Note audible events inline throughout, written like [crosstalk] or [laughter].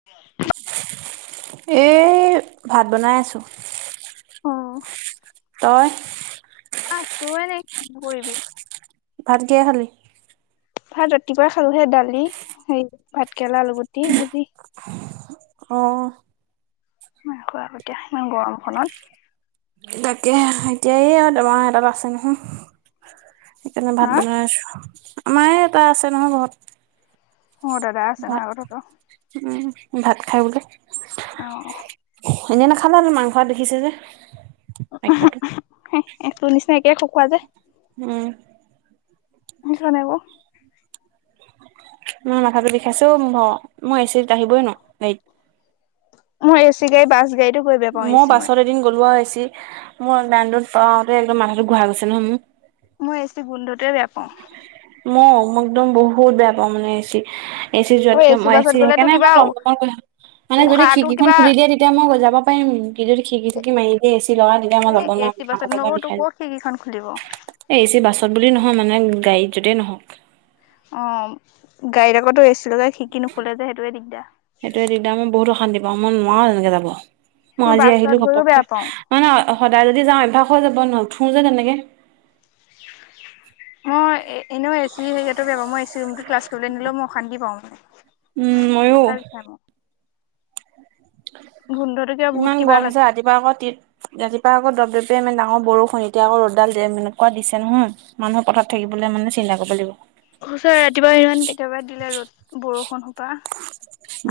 [inaudible] এই ভাত বনাই আছো অ' তই আছো এনে কিনো কৰিবি ভাত কিহে খালি ভাত ৰাতিপুৱাই খালোহে দালি হেই ভাত কেৰেলা আলুগুটি ভাজি অ'। মই খোৱাৰ আগতে খাওঁ, গৰমখনত। তাকে এতিয়াই এয়া দৰমহা এডাল আছে, নহয়? সেইকাণে ভাত হা বনাই আছো, আমাৰ এটা আছে নহয় ঘৰত। চডড উম, উম, উম, ভাত খাই বোলে। অ'। এনে নাখালা ন, মাংস দেখিছে যে। [unintelligible] তোৰ নিচিনা একে খকুৱা যে। উম। [inaudible] মোৰ মূৰটো বিষাইছে অ' মা, মই এ চিত আহিবই নোৱাৰোঁ। মই এ চি গাড়ী বাছ গাড়ী মো বাছত এদিন গ'লো আৰু এ চি মই [inaudible] পাওঁতে একদম মাথাটো ঘূৰাই গৈছে নহয় মোৰ। মই এ চিত গোন্ধটোৱে বেয়া পাওঁ। মও একদম বহুত বেয়া পাওঁ মানে এ চি এ চি অ যোৱাতকে, মই এ বাছত চি গ'লেতো সেইকাৰণে কিবা মই টমটমত গৈ আহোঁ। মানে যদি উশাহটো খিৰকিখন কিবা খুলি দিয়ে তেতিয়া মই যাব পাৰিম, কিন্তু যদি খিৰকি চিতকি মাৰি দিয়ে, এ চি লগাই তেতিয়া মই এ যাব এ নোৱাৰো। চি বাছতনো তোক ক'ত খিৰকিখন খুলিব। এ, এ চি বাছত বুলি নহয়, মানে গাড়ীত য'তেই নহওঁক। অ' গাড়ীত আকৌ এ চি লগাই খিৰিকি নুখুলে যে সেইটোৱে দিগদাৰ। সেইটোৱে দিগদাৰ, মই বহুত অশান্তি পাওঁ, মই নোৱাৰো এনেকে যাব। মই আজি বাছত আহিলোঁ গৈও বেয়া ঘপককে। পাওঁ নহয় নহয় সদায় যদি যাওঁ অভ্যাস হৈ যাব, নুঠো যে তেনেকে। অ' এনেও এ চি হেৰিয়াটো বেয়া পাওঁ। মই এ চি ৰুমত ক্লাছ কৰিবলৈ দিলেও মই অশান্তি পাওঁ মানে। উম, ময়ো। মাথা বিষাই মোৰ গোন্ধটো কিবা বহুত ইমান কিবা গৰম হৈছে লাগে। ৰাতিপুৱা আকৌ তিত ৰাতিপুৱা আকৌ দপদপীয়া মানে ডাঙৰ বৰষুণ, এতিয়া আকৌ ৰ'দডাল এনেকুৱা দিছে নহয়। মানু্হে পথাৰত থাকিবলে মানে চিন্তা কৰিব লাগিব। সঁচাই ৰাতিপুৱা ইমান একেবাৰে দিলে ৰ'দ, বৰষুণ সোপা।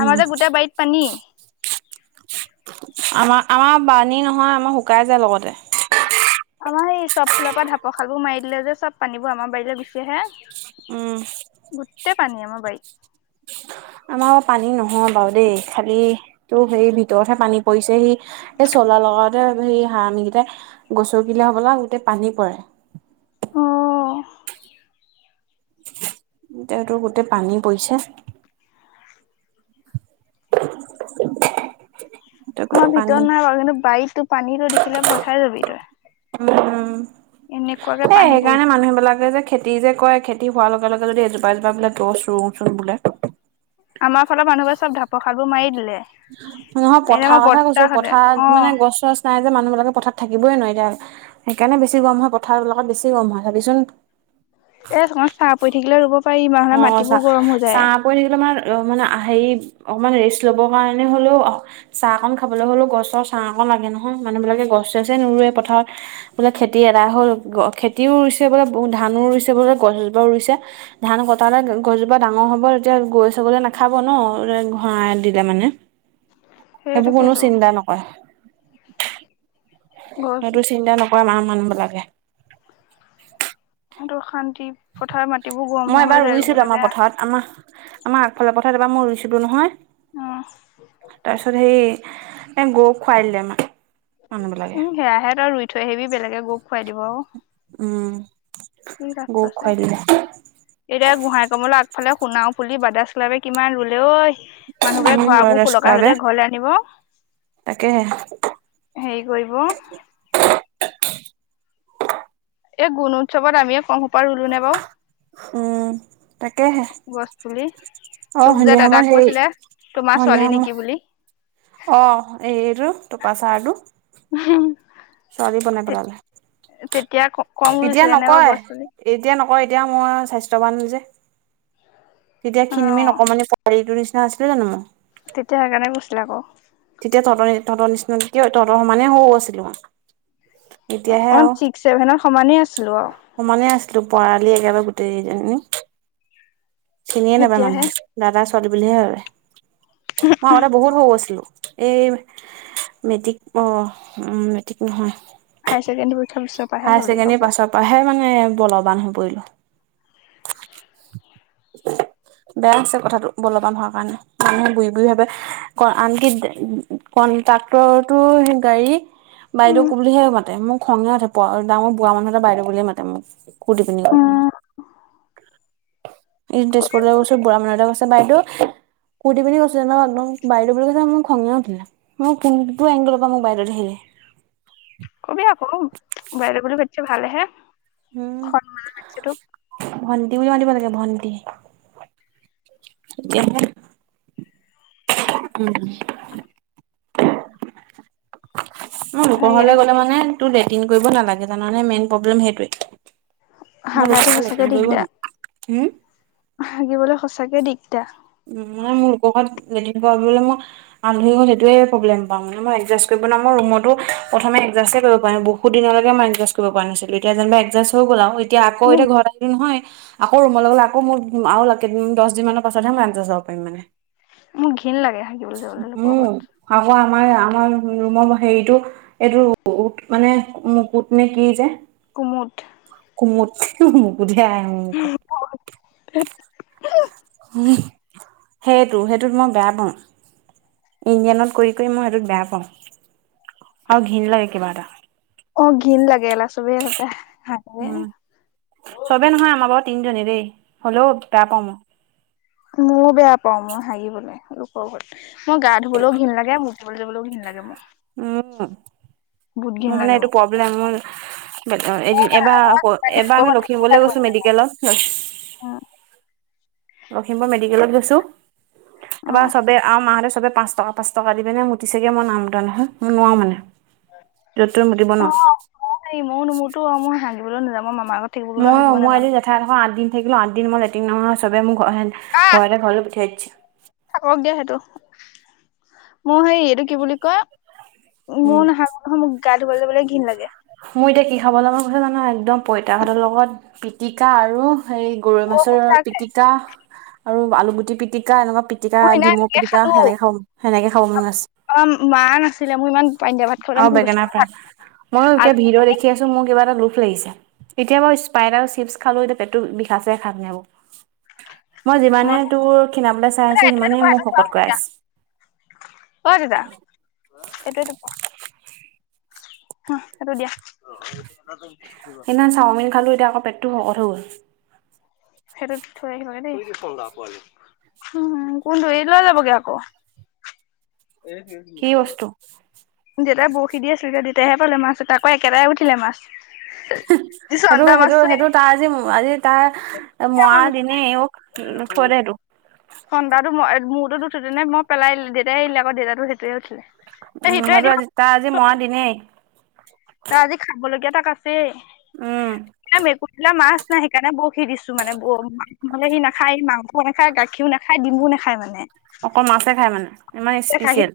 উম। যে গোটেই বাৰীত পানী। আমাৰ, আমাৰ পানী নহয়, আমাৰ শুকাই যায় লগতে। আমাৰ সেই চব ফালৰপৰা ঢাপৰ খালবোৰ মাৰি দিলে যে, চব পানীবোৰ আমাৰ বাৰীলে গুচি আহে। উম। গোটেই পানী আমাৰ বাৰীত। আমাৰ আৰু পানী নহয় বাৰু দেই, খালি তো হেই ভিতৰতহে পানী পৰিছে হি। এই চলাৰ লগাওঁতে হেৰি [unintelligible] গিতাই গছকিলে হ'বলা, গোটেই পানী পৰে। অ',। এতিয়া তোৰ গোটেই পানী পৰিছে। আমাৰ গোটেই ভিতৰত পানী নাই বাৰু, কিন্তু বাৰীতো পানীটো দেখিলে ভয় খাই যাবি তই। উম, এনেকুৱাকে এ পানী পৰি সেইকাৰণে মানুহবিলাকে যে খেতি যে কৰে, খেতি হোৱাৰ লগে-লগে যদি এজোপা এজোপা বোলে গছ ৰুওঁ চোন বোলে। আমাৰ ফালৰ মানুহবোৰে চব ঢাপৰ খালবোৰ মাৰি দিলে। নহয়, এনে পথাৰ আমাৰ কথা কৈছো। বৰ্তাহঁতে পথাৰত অ'। মানে গছ চছ নাই যে, মানুহবিলাকে পথাৰত থাকিবই নোৱাৰে এতিয়া। সেইকাৰণে বেছি গৰম হয়, পথাৰবিলাকত বেছি গৰম হয়, চাবিচোন। এই অকমান ছাঁ পৰি থাকিলে ৰুব পাৰি, নহ'লে মাটিবোৰ গৰম হৈ যায়। কৈ থাকিলে আমাৰ মানে আহে হেৰি অকমান ৰেষ্ট ল'বৰ কাৰণে হ'লেও চাহ অকণ খাবলৈ হ'লেও, গছৰ ছাঁ অকণ লাগে, নহয়। মানুহবিলাকে গছ চছৱে নুৰুৱে পথাৰত। বোলে খেতি আদাই হ'ল, খেতিও ৰুইছে বোলে, ব ধানো ৰুইছে বোলে, গছ জোপাও ৰুইছে ধান কটালে গছজোপা ডাঙৰ হ'ব, তেতিয়া গৰু-ছাগলী নাখাব ন, এ ঘৰ [unintelligible] মানে, সেইটো সেইবোৰ কোনো সেইটো চিন্তা নকৰে। গছ সেইতো চিন্তা নকৰে মা- মানুহবিলাকে। সিহঁতৰ শান্তি। পথাৰৰ মাটিবোৰ গৰম মই এবাৰ হৈ-হৈ যায় ৰুইছিলো ৰুবলৈ, আমাৰ বেয়া। পথাৰত আমাৰ, আমাৰ আগফালৰ পথাৰত এইবাৰ মই ৰুইছিলো নহয়! উম। তাৰপিছত সেই এ'গৰুক খুৱাই দিলে আমাক। উম' সেয়াহে তই ৰুই থৈ আহিবি বেলেগে গৰুক খুৱাই দিব। উম' কি বৌ লাভটো আছে। খুৱাই দিলে। এতিয়া গোহাঁই কমলৰ আগফালে শুনাও ফুলি বাদাছ্লাপে কিমান ৰুলে ঐ। মানুহবোৰে উম ঘৰাবোৰ সুলকা বাবে হ'লকে ঘৰলৈ আনিব। তাকেহে হেৰি কৰিব এই গুণোৎসৱত আমি সোপা ৰুলো নে বাৰু। উম' তাকেহে গছ পুলি তোক অ' যে সন্ধিয়া দাদাক সময়ত হেইৰি কৈছিলে তোমাৰ ছোৱালী নেকি [unintelligible] বুলি। অ' এইৰটো টোপা চাহটো ছোৱালী বনাই পেলালে তেতিয়া কম এতিয়া ৰুইছিলে নাই বাৰু নকয় গছ-পুলি এতিয়া নকওঁ এতিয়া মই স্বাস্থ্যৱান যে। তেতিয়া খিন-মিন অ'। অকণমান পোৱালিটোৰ নিচিনা আছিলো জানো মই। তেতিয়া সেইকাৰণে গৈছিলে আকৌ তেতিয়া তহতৰ তহতৰ নিচিনা তহতৰ সমানে সৰু আছিলো মই। এতিয়াহে অ' আৰু ছিক্স-ছেভেনত সমানেই আছিলোঁ আৰু সমানে আছিলো পৰালি একেবাৰে গোটেইজনী চিনিয়ে নাপায় এতিয়াহে মানুহক। দাদা-ছোৱালী বুলিহে ভাবে মই আগতে বহুত সৰু আছিলো। এই মেট্ৰিক অ' উম, মেট্ৰিক নহয়। হায়ছেকেণ্ডাৰী পৰীক্ষাৰ পিছত পৰা হ'লি শকত। ত পৰাৰাহে মানে বলৱান হৈ পৰিলোঁ। [inaudible] বেয়া আছে কথাটো বলবান হোৱাৰ কাৰণে মানুহে বু বু ভাৱাবে ক আনকি কণ্ট্ৰাক্টৰৰতো সেই গাড়ী বাইদেউ উম ক'ব বুলিহে মাতে মোৰ খঙে উঠে। ডাঙৰ বুঢ়া মানুহ এটা বাইদেউ বুলি মাতে মোক কুৰটি পিন্ধি গ'লে। [inaudible] ই তেজপুৰলৈ গৈছোঁ বুঢ়া মানুহ এটা কৈছে বাইদেউ কুৰ্তি পিন্ধি গৈছিলোঁ ন একদম বাইদেউ বুলি কৈছে মোক খঙ উঠিল। মোক কোনটো এংগলৰ পৰা মোক বাইদেউ দেখি। কবি আকৌ বাইদউ বুলি মাতিছে ভালে হে সন্মানেৰে মাতিছে তোক। ভণ্টি বুলি মাতিব লাগে ভণ্টি। [unintelligible] উম' অ' লোকৰ হেৰি ঘৰলে গ'লে মানে তোৰ লেট্ৰিন কৰিব নালাগে জানানে মেইন প্ৰব্লেম সেইটোৱে। মোৰ লোকৰ হাগাটো ঘৰত সঁচাকে লেট্ৰিন কৰিব নোৱাৰো হম দিগদাৰ হাগিবলৈ সঁচাকে দিগদাৰ। উম ' মানে মোৰ লোকৰ ঘৰত লেট্ৰিন কৰিবলৈ মোৰ আলহী ঘৰত সেইটোৱে প্ৰব্লেম পাওঁ মানে মই এডজাচ কৰিব নোৱাৰো মই ৰুমতো প্ৰথম এডজাষ্টে কৰিব পৰা নাই বহুত দিনলৈকে মই একজাষ্ট কৰিব পৰা নাছিলো এতিয়া যেনিবা এডজাষ্ট হৈ গ'ল। এতিয়া আকৌ মোৰ এতিয়া ঘৰত আহিলো নহয় আকৌ ৰুমৰ লগ গ'লে আকৌ মোৰ দহ দিন মৰ পাছত চ ম চব মানে [unintelligible] মোৰ হিন লাগে হাগিবলৈ যাবলৈ লোকৰ উম ঘৰত। আকৌ আমাৰ আমাৰ ৰুমৰ হেৰিতটো এইটো উত মানে কুত নে কি যে। কুমুট। কুমুট মুখতে নাহে মোৰ। [unintelligible] সেইটো সেইটোত মই বেয়া পাওঁ। ইঞডিয়ানত কৰি কৰি মই সেইটোক বেয়া পাওঁ আৰু ঘিণ লাগে কিবা এটা। অ' ঘিন লাগে চবেই তাতে উম' চবেই নহয় আমাৰ বাৰু তিনিজনী দেই হ'লেও বেয়া পাওঁ মই। ময়ো বেয়া পাওঁ, মই হাগিবলৈ লোকৰ ঘৰত মই গা ধুবলৈও ঘিন লাগে মোক ঘৰলৈ যাবলৈও ঘিণ লাগে মোৰ। উম, বহুত ঘিণ মোৰ মানে লাগে এইটো প্ৰব্লেম মই! এদ উম, এবাৰ এবাৰ আমি লখিমপুৰলৈ গৈছো মেডিকেলত! অ। লখিমপুৰ মেডিকেলত গৈছোঁ তাৰপৰা চবে আৰু মাহঁতে চবে পাঁচ টকা! পাঁচ টকা দি পেলাই মোটিছোগৈ, মই নাই মোটা নহয়। মই নোৱাৰোঁ মানে য'ত ত'ত মোটিব অ নোৱাৰোঁ। অ', হেই ময়ো নোমোটো মই হাগিবলৈ নাযাওঁ মই মামাৰ ঘৰত! থাকিব গ'লেও ময়ো, হাগিব মই নাজানো এদিন জেঠাই ঘৰত আঠদিন থাকিলো আঠদিন মই লেটিন নোহোৱা চবে মোৰ ঘৰে ন! আহ ভয়তে ঘৰলৈ পঠিয়াই দিছে। থাকক দিয়া সেইটো। মোৰ হেই, এইটো কি বুলি কয়? উম মোয়ো নেহাগো নহয় মোৰ গা ধুবলৈ বোলে ঘৃণ লাগে। মোৰ এতিয়া কি খাবলৈ মন গৈছে জানা, একদম পইতা ভাতৰ লগত পিটিকা আৰু হেৰি! গৰৈ মোৰ মাছৰ সঁচাকে পিটিকা আৰু আলুগুটি পিটিকা এনেকুৱা পি! মই সিদিনা এনেকে পিটিকা সেনেকে খাব সেনেকে খাব মান আছে। অ', মা নাছিলে। মোৰ ইমান পানী দিয়া ভাত খাবলৈ আৰু মন বেঙেনা গৈছিলে ফ্ৰাই নহয়। ময়ো এতিয়া ভিডিঅ' দেখি আছো মোৰ কিবা এটা লোভ লাগিছে, এতিয়া স্পাইট আৰু চিপছ খালো এতিয়া পেটটো বিষাইছে খাইপেনাইকে। [unintelligible] নাই। মই যিমানে তোৰ, ক্ষীণাবলৈ চাই আছো, সিমানে মোক শকত কৰাই আছে। এই দেতা এইটো এইটো পোৱা। হ এইটো দিয়া। সেইদিনা চাওমিন খালো এতিয়া আকৌ পেটটো শকত হৈ হ'ল। সেইটোত থৈ আহিবাগৈ দেই। উম, কোনটো? এৰি দিলে [unintelligible] লয় কি বস্তু দেউতাই বৰশী দি আছে, যে দেউতাইহে পালে মাছ এটা আকৌ একেবাই উঠিলে মাছ। সেইটো, চন্দা সেইটো, মাছটো সেইটো তাৰ আজি আজি তাৰ। মৰা মন দিনে উ, থৈ দে এইটো। [unintelligible] মই পেলাই দিলো দেউতাই এৰিলে আৰু দেউতাতো সেইটোৱে আছিলে। উম, আৰু আজি তাৰ আজি মৰা দিনে। তাৰ, আজি খাব লগীয়া তাক আছে। উম মেকুৰীটোলৈ মাছ নাই, সেইকাৰণে বৰশী দিছো মানে ব ন'হলে সি নাখায় মা! নাখায়, গাখীৰ নাখায়, ডিমু নেখায় মানে। অকল মাছহে খাই মানে ইমান স্পেচিয়েল।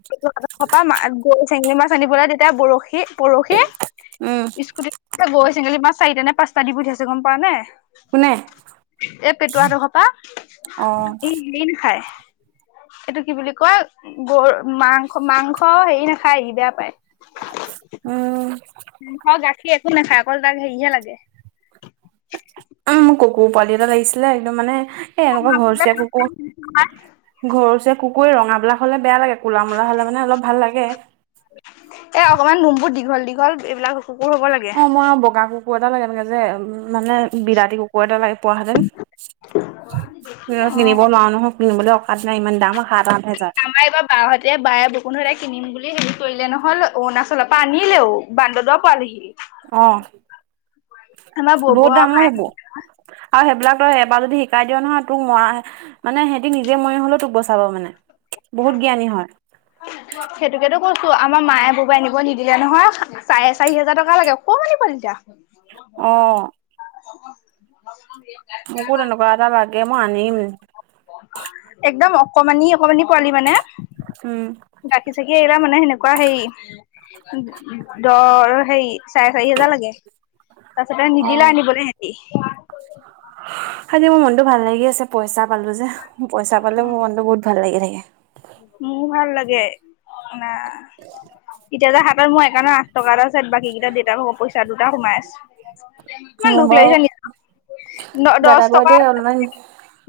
[unintelligible] চেঙেলী মাছ আনিবলৈ, তেতিয়া বৰশী, বৰশী উম। স্কুটিত, এ, গৰৈ চেঙেলী মাছ চাৰি নে, পাঁচটা দি পঠিয়াইছে গম পোৱা নে কোনে এ, পেটোৱা হঁতৰ ঘৰৰ পৰা, অ ই মিন খায়। এইটো কি বুলি কয়? গৰু মাংস, মাংস হেৰি নাখায়হি, বেয়া পায়। উম। মোহৰ গাখীৰ একো নাখায়, অকল তাক হেৰিহে লাগে। উম, মোক কুকুৰ পোৱালি এটা লাগিছিলে, একদম মানে এ, এনেকুৱা ঘৰচীয়া কুকুৰ ঘৰচীয়া কুকুৰ, এই, ৰঙা বিলাক হ'লে বেয়া লাগে, কোলা মোলা হ'লে মানে অলপ ভাল লাগে। এ, অকনমান নোমবোৰ দীঘল দীঘল, এইবিলাক কুকুৰ হ'ব লাগে। অ, মই আৰু বগা কুকুৰ এটা লাগে, এনেকে যে মানে, বিলাতী কুকুৰ কুকুৰ এটা লগে, পোৱাহেতেন, কিনিব নোৱাৰা নহয়। কিনিবলৈ অকাদ নাই, ইমান দাম, সাত-আঠ হেজাৰ। আমাৰ এইবাৰ বা হঁতে, বায়ে [unintelligible] কিনিম বুলি হেৰি কৰিলে নহল, অৰুণাচলৰ পৰা আনিলেও। বন্দদুৱা পোৱালেহি অ, আমাৰ বৌবৌ বহুত দাম আৰু অ' মায়ে এইবোৰ। আৰু সেইবিলাক তই এবাৰ যদি শিকাই দিয় নহয়, তোক মানে সিহতে নিজে মৰি হলেও তোক বচাব মানে বহুত জ্ঞানী হয়। হয়', সেইটোকেতো কৈছো আমাৰ মায়ে ববই আনিব নিদিলে নহয়, চাৰে চাৰি হাজাৰ টকা লাগে অকণমানি পোৱালি কেটা। অ', মোকো তেনেকুৱা এটা লাগে মই আনিম। একদম অকমানি অকমানি পোৱালি মানে। উম', গাখী-চাখী এৰিলে মানে সেনেকুৱা হেৰি দৰ হেৰি চাৰে চাৰি হোজাৰ লাগে তাৰ পিছতে অ নিদিলে আনিবলৈ সিহটে। আজি মোৰ মনটো ভাল লাগি আছে পইচা পালো যে, পইচা পালে মোৰ মনটো বহুত ভাল লাগি থাকে। মোৰ ভাল লাগে না। এতিয়া যে হাতত মোৰ একা আঠ টকা এটা আছে, বাকীকেইটা দেউতা ভাগ পইচা দুটা সোমাই আছে। ইমান মোৰ দুখ বাৰু লাগিছে নিজক দ- দহ দাদা বাৰু টকা দেই অনলাইন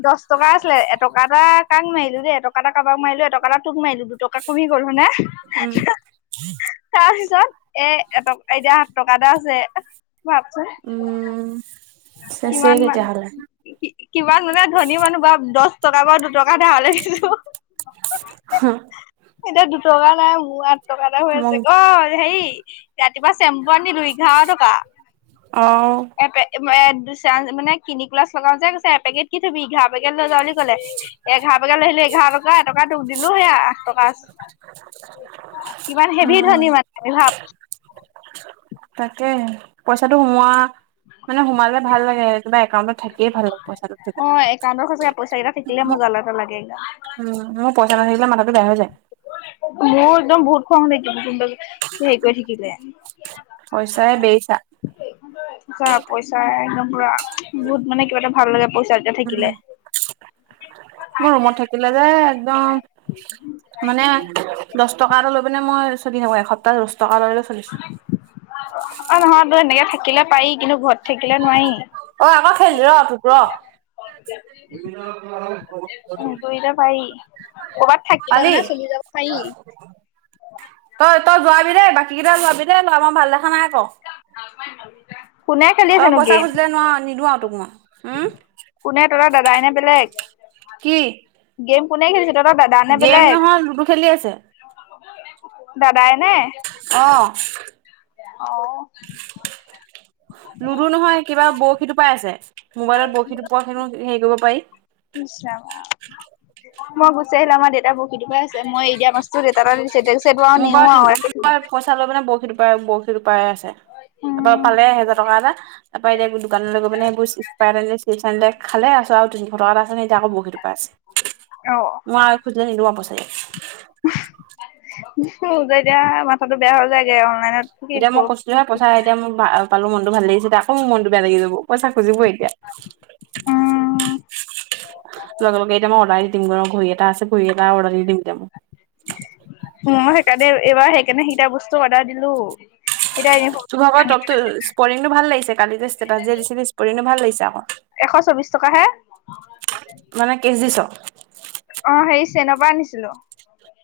দহ টকা আছিলে এটকা এটা কাক মাৰিলো দেই এটকা এটা কাবা কবাক মাৰিলো এটকা এটা, তোক মাৰিলো দুটকা কমি গল হ'য় নে। উম', তাৰপিছত এ- এটক এতিয়া আঠ টকা এটা আছে ভাবচোন। উম', চেচেই কিমান মান তেতিয়াহ'লে কিমান মানে ধনী মানুহ ভাব দহ টকা পা দুটকা ধাৰ লে দিছোঁ। হোম', এতিয়া দুটকা নাই মোৰ আঠ টকা এটা হৈ আছে মোক অ', হেৰি ৰাতিপুৱা চেম্পু আনিলো এঘাৰ টকা। অ এপে মানে কিনিক প্ৰিলাচ লগাও যে কৈছে এপেকেট কি ধুবি, এঘাৰ পেকেট লৈ যা বুলি ক'লে। এঘাৰ পেকেট লৈ আহিলে এঘাৰ এটকা তোক দিলো সেয়া আঠ টকা আছে, কিমান হেভি উম ধনী মানুহ। ভাব তাকে পইচাটো সোমোৱা মানে সোমালে ভাল লাগেএকেবে একাউণ্টত থাকিয়ে ভাল লাগে পইচাটো থা অ একাউণ্টত সঁচাকে পইচা কেইটা থাকিলে মজা এটা লাগে। উম', মোৰ পইচা নাথাকিলে মাথাটো বেয়া হৈ যায়। মোৰ একদম বহুত খং উঠে কিন্তু হেৰি কৰি থাকিলে। পইচাই বেইচা। যা পইচা একদম পুৰা বহুত মানে কিবা এটা ভাল লাগে পইচা যেতিয়া উম', [unintelligible] মোৰ ৰুমত থাকিলে যে একদম মানে দহ টকা লৈ পেনে মই চলি থাকো, এসপ্তাহ দহ টকা লৈ চলিছো। অ', নহয় তই এনেকে থাকিলে পাৰি কিন্তু ঘৰত থাকিলে নোৱাৰি। অ', আকৌ খেলি ৰ তোক ৰ উম', পৰিলে পাৰি। কৰ'বাত থাকিলে পালি মানে চলি যাব পাৰি। তই-তই- যোৱাবি দেই বাকী কেইটা যোৱাবি দেই তই মই ভাল দেখা নাই আকৌ। কোনে খেলি তই পইচা খুজিলে নোৱাৰ নিদো আৰু তোক মই। উম, কোন এ তই দাদাইনে বেলেগ। কি গেম কোনে খেলিছে, তহতৰ দাদা নে গেম বেলেগ? নহয় লুডু খেলি আছে দাদাই নে? অ', আহ, লুডু নহয়, কিবা বৰশী টো পাই আছে, মোবাইলত বৰশী টো পোৱা খিনো হেৰি কৰিব পাৰি মই গুচি আহিলো, আমাৰ দেউতা বৰ সিটো পৰাাই আছে মই এ দিয় মা দি আৰু মোৰ পৰা নিও তিনি আৰু [unintelligible] লৈ মানে বৰশী টোপাৰে বৰশী দুটোপাৰে আছে। তাৰ উম পালে এেহেজাৰ টকা এটা, তাৰ পৰাৰা এতিয়া দোকানলৈ গৈ পানে খালে, আছো আৰু তিনিশটাত আছে ন এতিয়াকৌ বহীৰ পৰা আছে। অ', মই আৰু খুজিলে যে এতিয়া মাথাটো বেয়া হ যায়গে অনলাইনত থিকি এতিয়া প মই পইচা এতিয়া ম পালো মনটো ভাল লাগিছিল আকৌ মোৰ মনতটো বেয়া লাগি যাব, পইচা খুজিবই এতিয়া। উম, লগে, লগে, এতিয়া মই অৰ্ডাৰ দি দিম ঘড়ী এটা আছে ঘড়ী এটা অৰ্ডাৰ দি দিম এতিয়া মোক। ই সেইকাৰণে এইবাৰ সেইকাৰণে সেইটা বস্তু অৰ্ডাৰ দিলো। এতিয়া এনে তুভাগৰ টপতো স্পৰিংটো ভাল লাগিছে, কালি যে ষ্টেটাচ যে দি স্পৰিংটো ভাল লাগিছে আকৌ। চলবিশ টকা হে, মানে কেচ অ', হেৰি চেনৰ পৰা আনিছিলো।